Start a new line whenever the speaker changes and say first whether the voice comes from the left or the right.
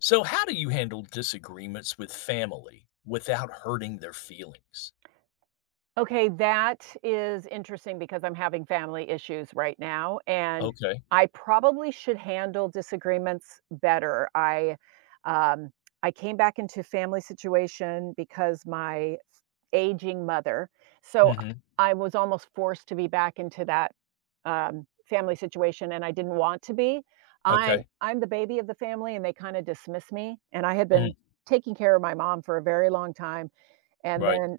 left: So, how do you handle disagreements with family without hurting their feelings?
right: Okay, that is interesting because I'm having family issues right now, and
left: Okay.
right: I probably should handle disagreements better. Um, I came back into family situation because my aging mother, so
left: Mhm.
right: I was almost forced to be back into that family situation, and I didn't want to be. I'm
left: Okay.
right: I'm the baby of the family, and they kind of dismiss me. And I had
left: Mm,
right: been taking care of my mom for a very long time and
left: right.
right: then,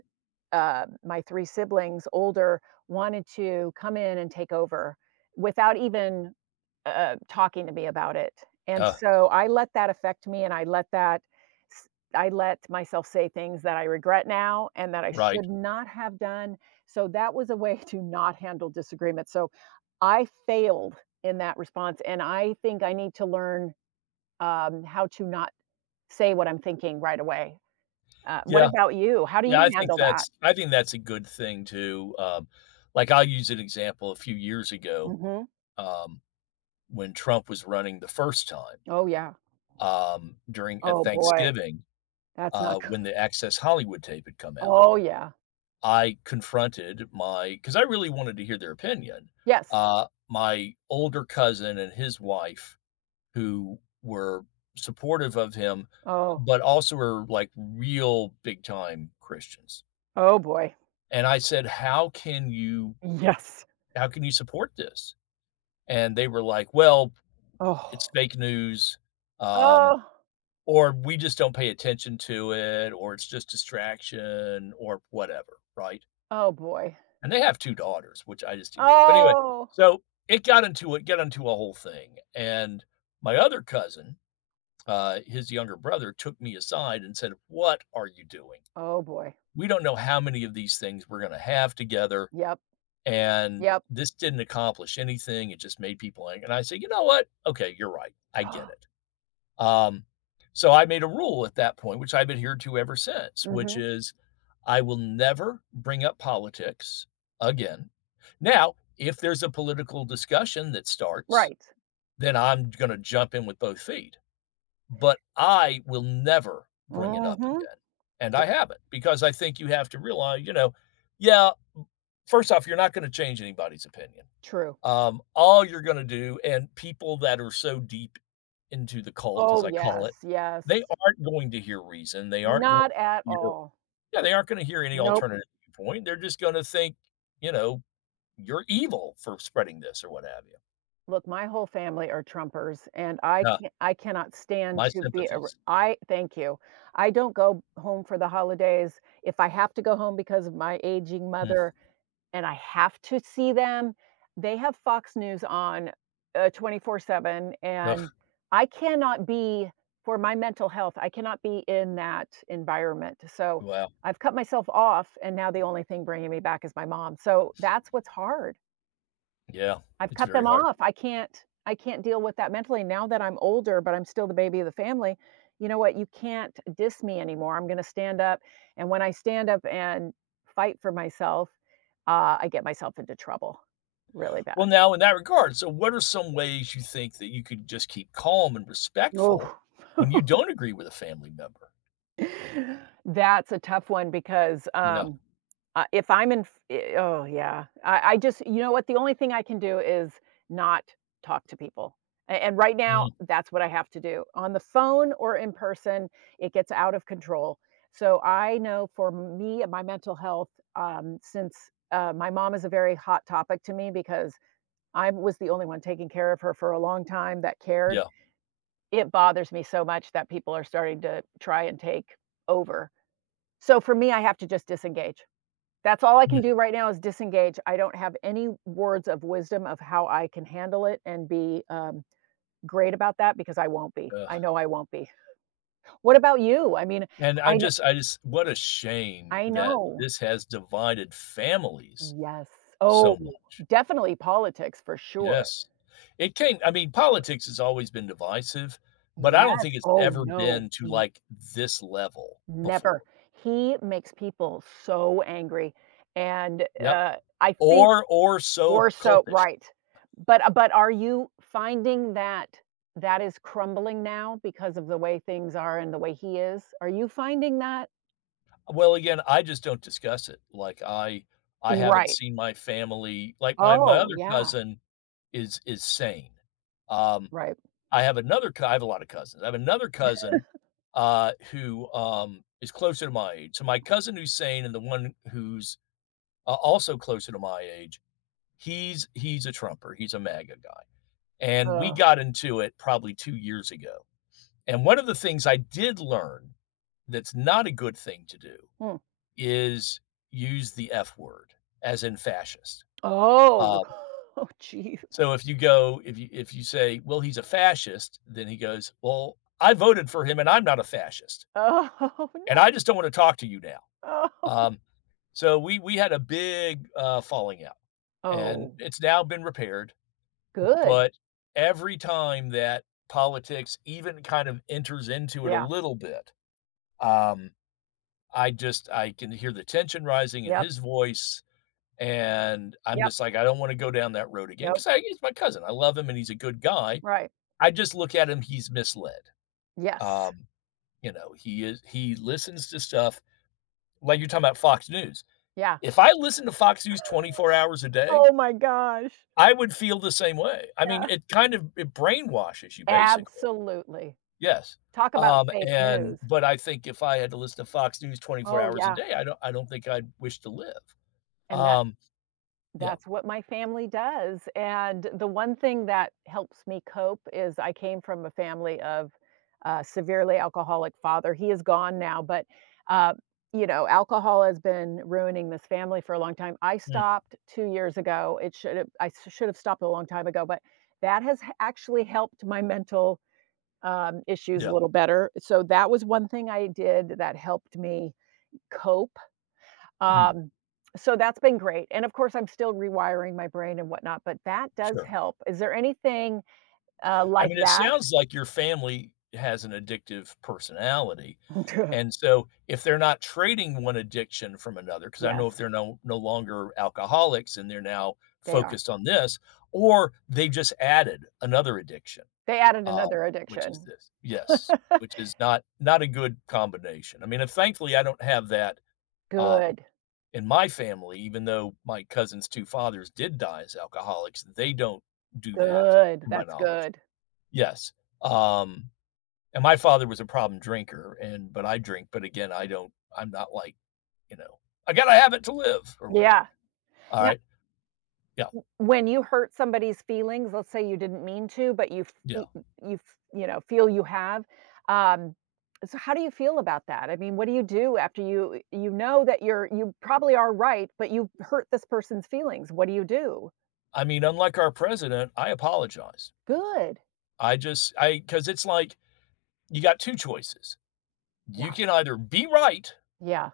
right: my 3 siblings, older, wanted to come in and take over without even, talking to me about it. And
left: Uh,
right: so I let that affect me and I let that s I let myself say things that I regret now and that I
left: right.
right: should not have done. So that was a way to not handle disagreement. So I failed in that response, and I think I need to learn, how to not say what I'm thinking right away. What
left: Yeah.
right: about you? How do
left: Yeah,
right: you
left: I think
right: handle that?
left: that's a good thing too. Like I'll use an example a few years ago,
right: Mhm.
left: um, when Trump was running the first time,
right: Oh, yeah.
left: during at
right: Oh, boy.
left: Thanksgiving,
right: That's not good.
left: when the Access Hollywood tape had come out.
right: Oh, yeah.
left: I confronted my because I really wanted to hear their opinion.
right: Yes.
left: My older cousin and his wife, who were supportive of him,
right: Oh.
left: but also were like real big time Christians.
right: Oh, boy.
left: And I said,
right: Yes.
left: how can you support this?" And they were like, "Well, it's
right: Oh.
left: fake news, um,
right: Oh.
left: or we just don't pay attention to it, or it's just distraction, or whatever." Right.
right: Oh, boy.
left: And they have 2 daughters, which I just didn't get. But anyway,
right: Oh.
left: so it got into a whole thing, and my other cousin, his younger brother took me aside and said, "What are you doing?
right: Oh, boy.
left: We don't know how many of these things we're gonna have together,
right: Yep.
left: and
right: Yep.
left: this didn't accomplish anything, it just made people angry." And I said, "You know what? Okay, you're right. I get it." Um, so I made a rule at that point, which I've adhered to ever since, which
right: Mhm.
left: is I will never bring up politics again. Now, if there's a political discussion that starts,
right: Right.
left: then I'm going to jump in with both feet. But I will never bring it up
right: Mhm.
left: again. And I haven't because I think you have to realize, yeah, first off, you're not going to change anybody's opinion.
right: True.
left: All you're gonna do and people that are so deep into the cult, as
right: Oh,
left: I call
right: yes,
left: it,
right: yes.
left: they aren't going to hear reason, they aren't going
right: Not at
left: to hear
right: all.
left: yeah, they aren't gonna hear any
right: Nope.
left: alternative viewpoint, they're just gonna think, you know, "You're evil for spreading this," or what have you.
right: Look, my whole family are Trumpers, and I
left: Yeah,
right: can't I cannot stand
left: my
right: to be ar
left: sympathies.
right: I thank you. I don't go home for the holidays. If I have to go home because of my aging
left: Mm,
right: mother and I have to see them, they have Fox News on, 24/7,
left: ugh,
right: and I cannot be for my mental health, I cannot be in that environment, so
left: wow,
right: I've cut myself off, and now the only thing bringing me back is my mom, so that's what's hard.
left: yeah,
right: I've
left: it's
right: cut
left: very
right: them
left: hard.
right: off. I can't deal with that mentally now that I'm older, but I'm still the baby of the family. You know what? You can't diss me anymore. I'm going to stand up, and when I stand up and fight for myself, I get myself into trouble really
left: Well,
right: bad.
left: now in that regard, so what are some ways you think that you could just keep calm and respectful
right: Oh.
left: when you don't agree with a family member?
right: That's a tough one because,
left: Yeah,
right: if I'm in f eh oh, yeah. I just you know what? The only thing I can do is not talk to people, a and right now,
left: mm,
right: that's what I have to do. On the phone or in person, it gets out of control. So, I know for me and my mental health, since, my mom is a very hot topic to me because I was the only one taking care of her for a long time that cared.
left: yeah,
right: It bothers me so much that people are starting to try and take over. So, for me, I have to just disengage. That's all I can
left: mm,
right: do right now is disengage. I don't have any words of wisdom of how I can handle it and be, great about that because I won't be. I
left: ugh.
right: know I won't be. What about you? I mean,
left: And
right: I kn
left: I just what a shame
right: I
left: that
right: know.
left: this has divided families
right: Yes. Oh,
left: so much.
right: definitely politics for sure.
left: Yes. It came I mean, politics has always been divisive, but I don't
right: Yes.
left: think it's
right: Oh,
left: ever
right: no.
left: been to,
right: N
left: like, this level
right: never.
left: before.
right: He makes people so angry, and,
left: Yep.
right: I think
left: Or so
right: Or so
left: cultish.
right: right. But are you finding that that is crumbling now because of the way things are and the way he is? Are you finding that?
left: Well, again, I just don't discuss it. Like, I haven't
right: Right.
left: seen my family like, my
right: Oh,
left: other
right: yeah,
left: cousin is sane. Um,
right: right.
left: I have another cou I have a lot of cousins. I have another cousin, who, is closer to my age. So my cousin Hussein and the one who's, also closer to my age, he's a Trumper, he's a MAGA guy, and we
right: Ugh,
left: got into it probably 2 years ago. And one of the things I did learn that's not a good thing to do
right: hmm.
left: is use the F word, as in fascist.
right: Oh,
left: Um.
right: oh, jeez.
left: So if you go if you say, "Well, he's a fascist," then he goes, "Well, I voted for him and I'm not a fascist,
right: Oh,
left: and
right: no.
left: I just don't wanna talk to you now."
right: Oh,
left: Um, so we had a big, falling out, and
right: Oh,
left: it's now been repaired,
right: good.
left: but every time that politics even kind of enters into it a
right: Yeah.
left: little bit, um, I just I can hear the tension rising in
right: Yep.
left: his voice, and I'm
right: Yep.
left: just like, "I don't wanna go down that road again
right: Nope.
left: because he's my cousin, I love him and he's a good guy,
right: Right.
left: I just look at him, he's misled.
right: Yes.
left: Um, you know, he is he listens to stuff like you're talking about Fox News.
right: Yeah.
left: If I listened to Fox News 24 hours a day,
right: Oh my gosh.
left: I would feel the same way. I mean,
right: Yeah.
left: it kind of it brainwashes you basically.
right: Absolutely.
left: Yes.
right: Talk about fake
left: And
right: news.
left: but I think if I had to listen to Fox News 24
right: Oh,
left: hours a
right: yeah,
left: day, I don't think I'd wish to live.
right: and that
left: Um, yeah.
right: that's what my family does, and the one thing that helps me cope is I came from a family of a severely alcoholic father. He is gone now, but, uh, you know, alcohol has been ruining this family for a long time. I
left: Mm,
right: stopped 2 years ago. It should have I s- should have stopped a long time ago, but that has h actually helped my mental, issues a
left: yeah.
right: little better. So that was one thing I did that helped me cope
left: Mm,
right: um, so that's been great, and of course, I'm still rewiring my brain and whatnot, but that does
left: sure.
right: help. Is there anything,
left: I
right: like
left: mean, it
right: that?
left: sounds like your family has an addictive personality. And so if they're not trading one addiction from another, because I know
right: Yes,
left: if they're no longer alcoholics and they're now
right: they are.
left: focused on this, or they just added another addiction,
right: They added
left: um,
right: another
left: which is
right: addiction.
left: this. Yes, which is not a good combination. I mean, and thankfully I don't have that, um,
right: Good,
left: in my family, even though my cousin's 2 fathers did die as alcoholics, they don't do that
right: good,
left: to my
right: that's
left: knowledge.
right: good.
left: Yes, um. And my father was a problem drinker, and but I drink, but again, I don't. I'm not like, you know, I gotta have it to live or whatever.
right: Yeah.
left: All
right: Now
left: right, yeah,
right: when you hurt somebody's feelings, let's say you didn't mean to, but
left: yeah.
right: you f you know, feel you have, um, so how do you feel about that? I mean, what do you do after you you know that you probably are right, but you hurt this person's feelings? What do you do?
left: I mean, unlike our president, I apologize.
right: Good.
left: I because it's like you got two choices. You
right: Yeah,
left: can either be right
right: yeah,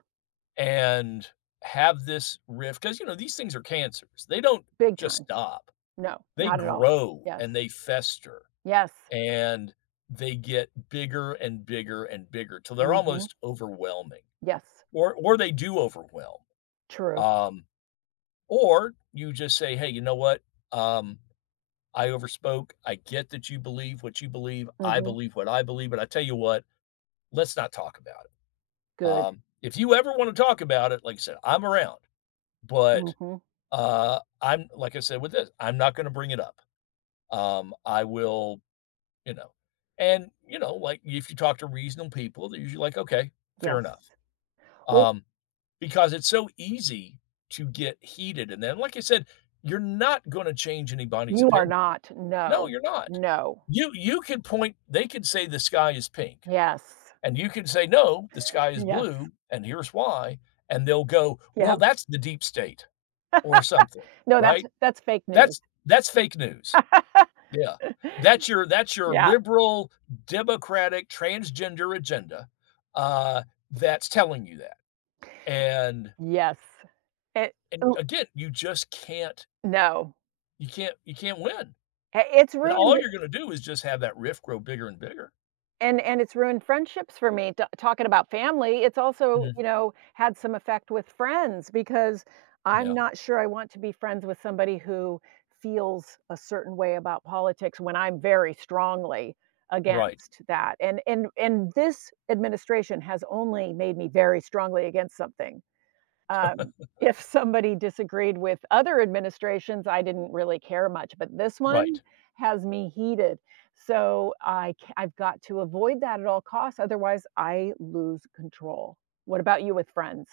left: and have this rift because you know these things are cancers. They don't
right: big
left: just
right: time.
left: stop.
right: No,
left: They
right: not at all.
left: grow
right: Yes.
left: and they fester
right: Yes.
left: and they get bigger and bigger till they're
right: Mhm.
left: almost overwhelming.
right: Yes.
left: Or they do overwhelm.
right: True.
left: Um, or you just say, hey, you know what? Um, I overspoke. I get that you believe what you believe. I
right: Mhm.
left: believe what I believe. But I tell you what, let's not talk about it.
right: Good.
left: If you ever want to talk about it, like I said, I'm around. But
right: Mhm.
left: I'm like I said with this, I'm not going to bring it up. I will, you know, and you know, like if you talk to reasonable people, they're usually like, okay, fair
right: Yes.
left: enough.
right: Well,
left: Um, because it's so easy to get heated and then like I said, you're not gonna change anybody's
right: you are
left: opinion.
right: not.
left: No,
right: No.
left: you're not.
right: No.
left: You could point they could say the sky is pink,
right: Yes.
left: and you could say, "No, the sky is
right: Yes.
left: blue, and here's why," and they'll go,
right: Yeah,
left: "Well, that's the deep state," or something,
right: no,
left: right?
right: that's fake news.
left: That's fake news. Yeah. That's your
right: Yeah.
left: liberal, democratic, transgender agenda, uh, that's telling you that, and.
right: Yes. It
left: And
right: l
left: again, you just can't
right: no.
left: you can't win,
right: I it's
left: and
right: ruined
left: all you're gonna do is just have that rift grow bigger and bigger.
right: and it's ruined friendships for me, t talking about family, it's also,
left: Mhm.
right: you know, had some effect with friends because I'm
left: Yeah.
right: not sure I want to be friends with somebody who feels a certain way about politics when I'm very strongly
left: Right,
right: against that, and this administration has only made me very strongly against something. Um, if somebody disagreed with other administrations, I didn't really care much, but this one
left: right.
right: has me heated. So I've got to avoid that at all costs, otherwise I lose control. What about you with friends?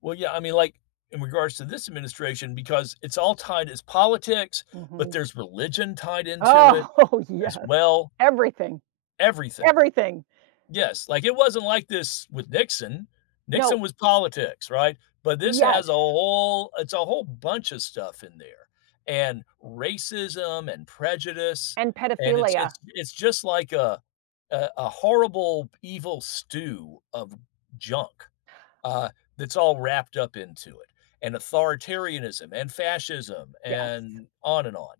left: Well, yeah, I mean, like, in regards to this administration, because it's all tied as politics, but
right: Mhm.
left: there's religion tied into it
right: Oh,
left: as
right: yes.
left: well,
right: Everything,
left: everything.
right: everything.
left: Yes, like, it wasn't like this with Nixon.
right: No,
left: Nixon was politics, right? But this
right: yes,
left: has a whole it's a whole bunch of stuff in there, and racism and prejudice,
right: and
left: and it's
right: pedophilia,
left: just like a a horrible evil stew of junk, uh, that's all wrapped up into it, and authoritarianism and fascism
right: yes.
left: and on and on.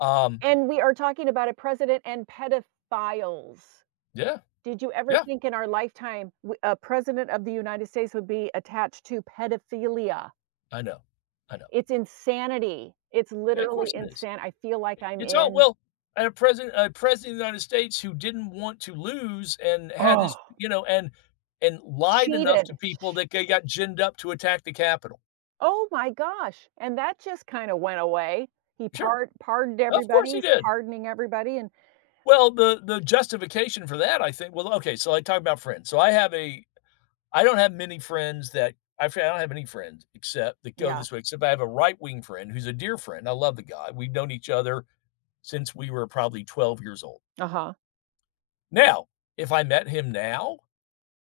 left: Um,
right: And we are talking about a president and pedophiles.
left: yeah,
right: Did you ever
left: yeah,
right: think in our lifetime w a president of the United States would be attached to pedophilia?
left: I know, I know.
right: It's insanity. It's
left: Of course
right: literally
left: it is.
right: insane. I feel like I'm
left: It's all
right: in
left: well, and a president of the United States who didn't want to lose and had
right: Oh.
left: his you know, and lied enough to
right: Cheated.
left: people that they got ginned up to attack the Capitol.
right: Oh my gosh, and that just kinda went away. He
left: Sure,
right: pard pardoned
left: of
right: everybody,
left: course he
right: he's
left: did.
right: pardoning everybody and
left: Well, the justification for that, I think well, okay, so I talk about friends. So I have a I don't have many friends that I f I don't have any friends except that go
right: yeah,
left: this way, except I have a right-wing friend who's a dear friend. I love the guy. We've known each other since we were probably 12 years old.
right: uh-huh,
left: Now, if I met him now.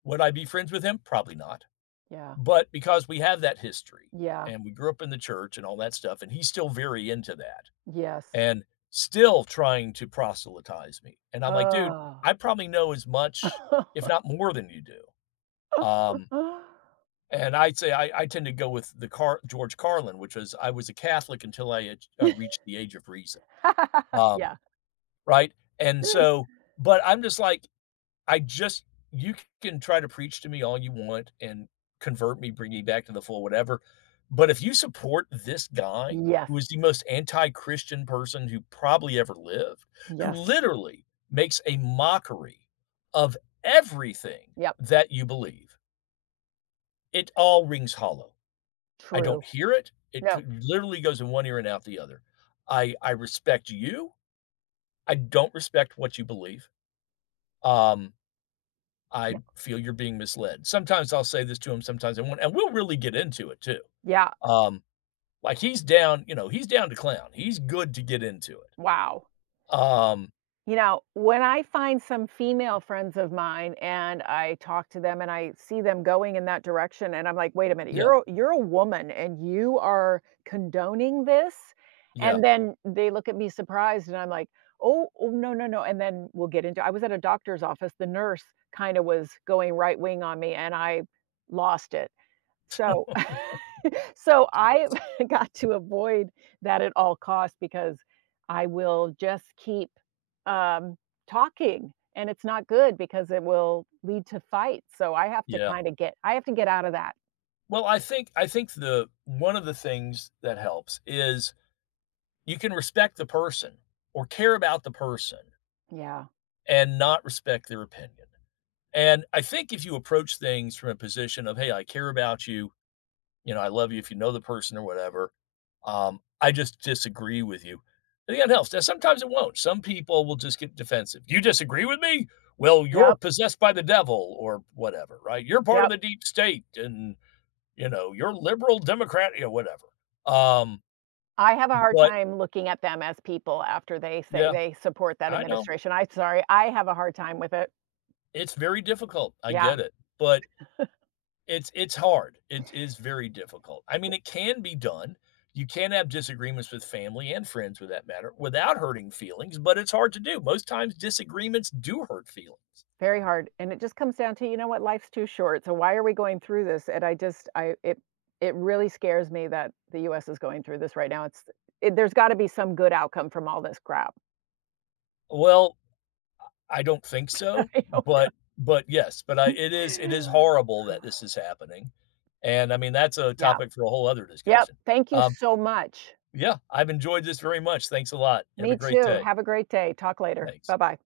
left: Would I be friends with him? Probably not.
right: yeah,
left: But because we have that history
right: yeah,
left: and we grew up in the church and all that stuff, and he's still very into that
right: yes.
left: and still trying to proselytize me. And I'm like, dude,
right: Oh.
left: I probably know as much, if not more than you do. Um, and I'd say I tend to go with the George Carlin, which was I was a Catholic until I had, reached the age of reason. Um,
right: Yeah.
left: right. And so, but I'm just like, I just you can try to preach to me all you want and convert me, bring me back to the full whatever, but if you support this guy
right: Yes,
left: who is the most anti-Christian person who probably ever lived, who
right: yes,
left: literally makes a mockery of everything
right: yep,
left: that you believe, it all rings hollow. I don't
right: true.
left: hear it. It
right: No.
left: could literally goes in one ear and out the other. I respect you. I don't respect what you believe. Um, I
right: No.
left: feel you're being misled. Sometimes I'll say this to him, sometimes I won't, and we'll really get into it too.
right: Yeah.
left: Um, like he's down, he's down to clown. He's good to get into it.
right: Wow.
left: Um,
right: You know, when I find some female friends of mine and I talk to them and I see them going in that direction and I'm like, "Wait a minute,
left: yeah,
right: you're a woman and you are condoning this?"
left: yeah,
right: And then they look at me surprised and I'm like, "Oh, oh, no, no, no." And then we'll get into I was at a doctor's office, the nurse kinda was going right wing on me and I lost it. So so I got to avoid that at all costs because I will just keep, um, talking, and it's not good because it will lead to fights, so I have to
left: yeah.
right: kinda get I have to get out of that.
left: Well, I think the one of the things that helps is you can respect the person or care about the person
right: Yeah.
left: and not respect their opinion. And I think if you approach things from a position of, hey, I care about you, you know, I love you if you know the person or whatever. I just disagree with you. I think that helps. Now, sometimes it won't. Some people will just get defensive. You disagree with me? Well, you're
right: Yep,
left: possessed by the devil or whatever, right? You're part of
right: yep.
left: the deep state and, you're liberal, Democrat, whatever. Um,
right: I have a hard
left: but
right: time looking at them as people after they say
left: yeah,
right: they support that
left: I know
right: administration. I'm sorry, I have a hard time with it.
left: it's very difficult. I
right: Yeah.
left: get it. But. It's hard. It is very difficult. I mean, it can be done. You can have disagreements with family and friends with that matter without hurting feelings, but it's hard to do. Most times disagreements do hurt feelings.
right: Very hard, and it just comes down to, you know what, life's too short, so why are we going through this? And I just I it it really scares me that the US is going through this right now. It's it there's gotta be some good outcome from all this crap.
left: Well, I don't think so,
right: I hope no
left: but yes, but I it is horrible that this is happening. And I mean, that's a
right: Yeah.
left: topic for a whole other
right: Yep.
left: discussion.
right: Thank you
left: Um,
right: so much.
left: yeah, I've enjoyed this very much. Thanks a lot. Have a
right: Me
left: great
right: too.
left: day.
right: Have a great day. Talk later.
left: Thanks.
right: Bye-bye.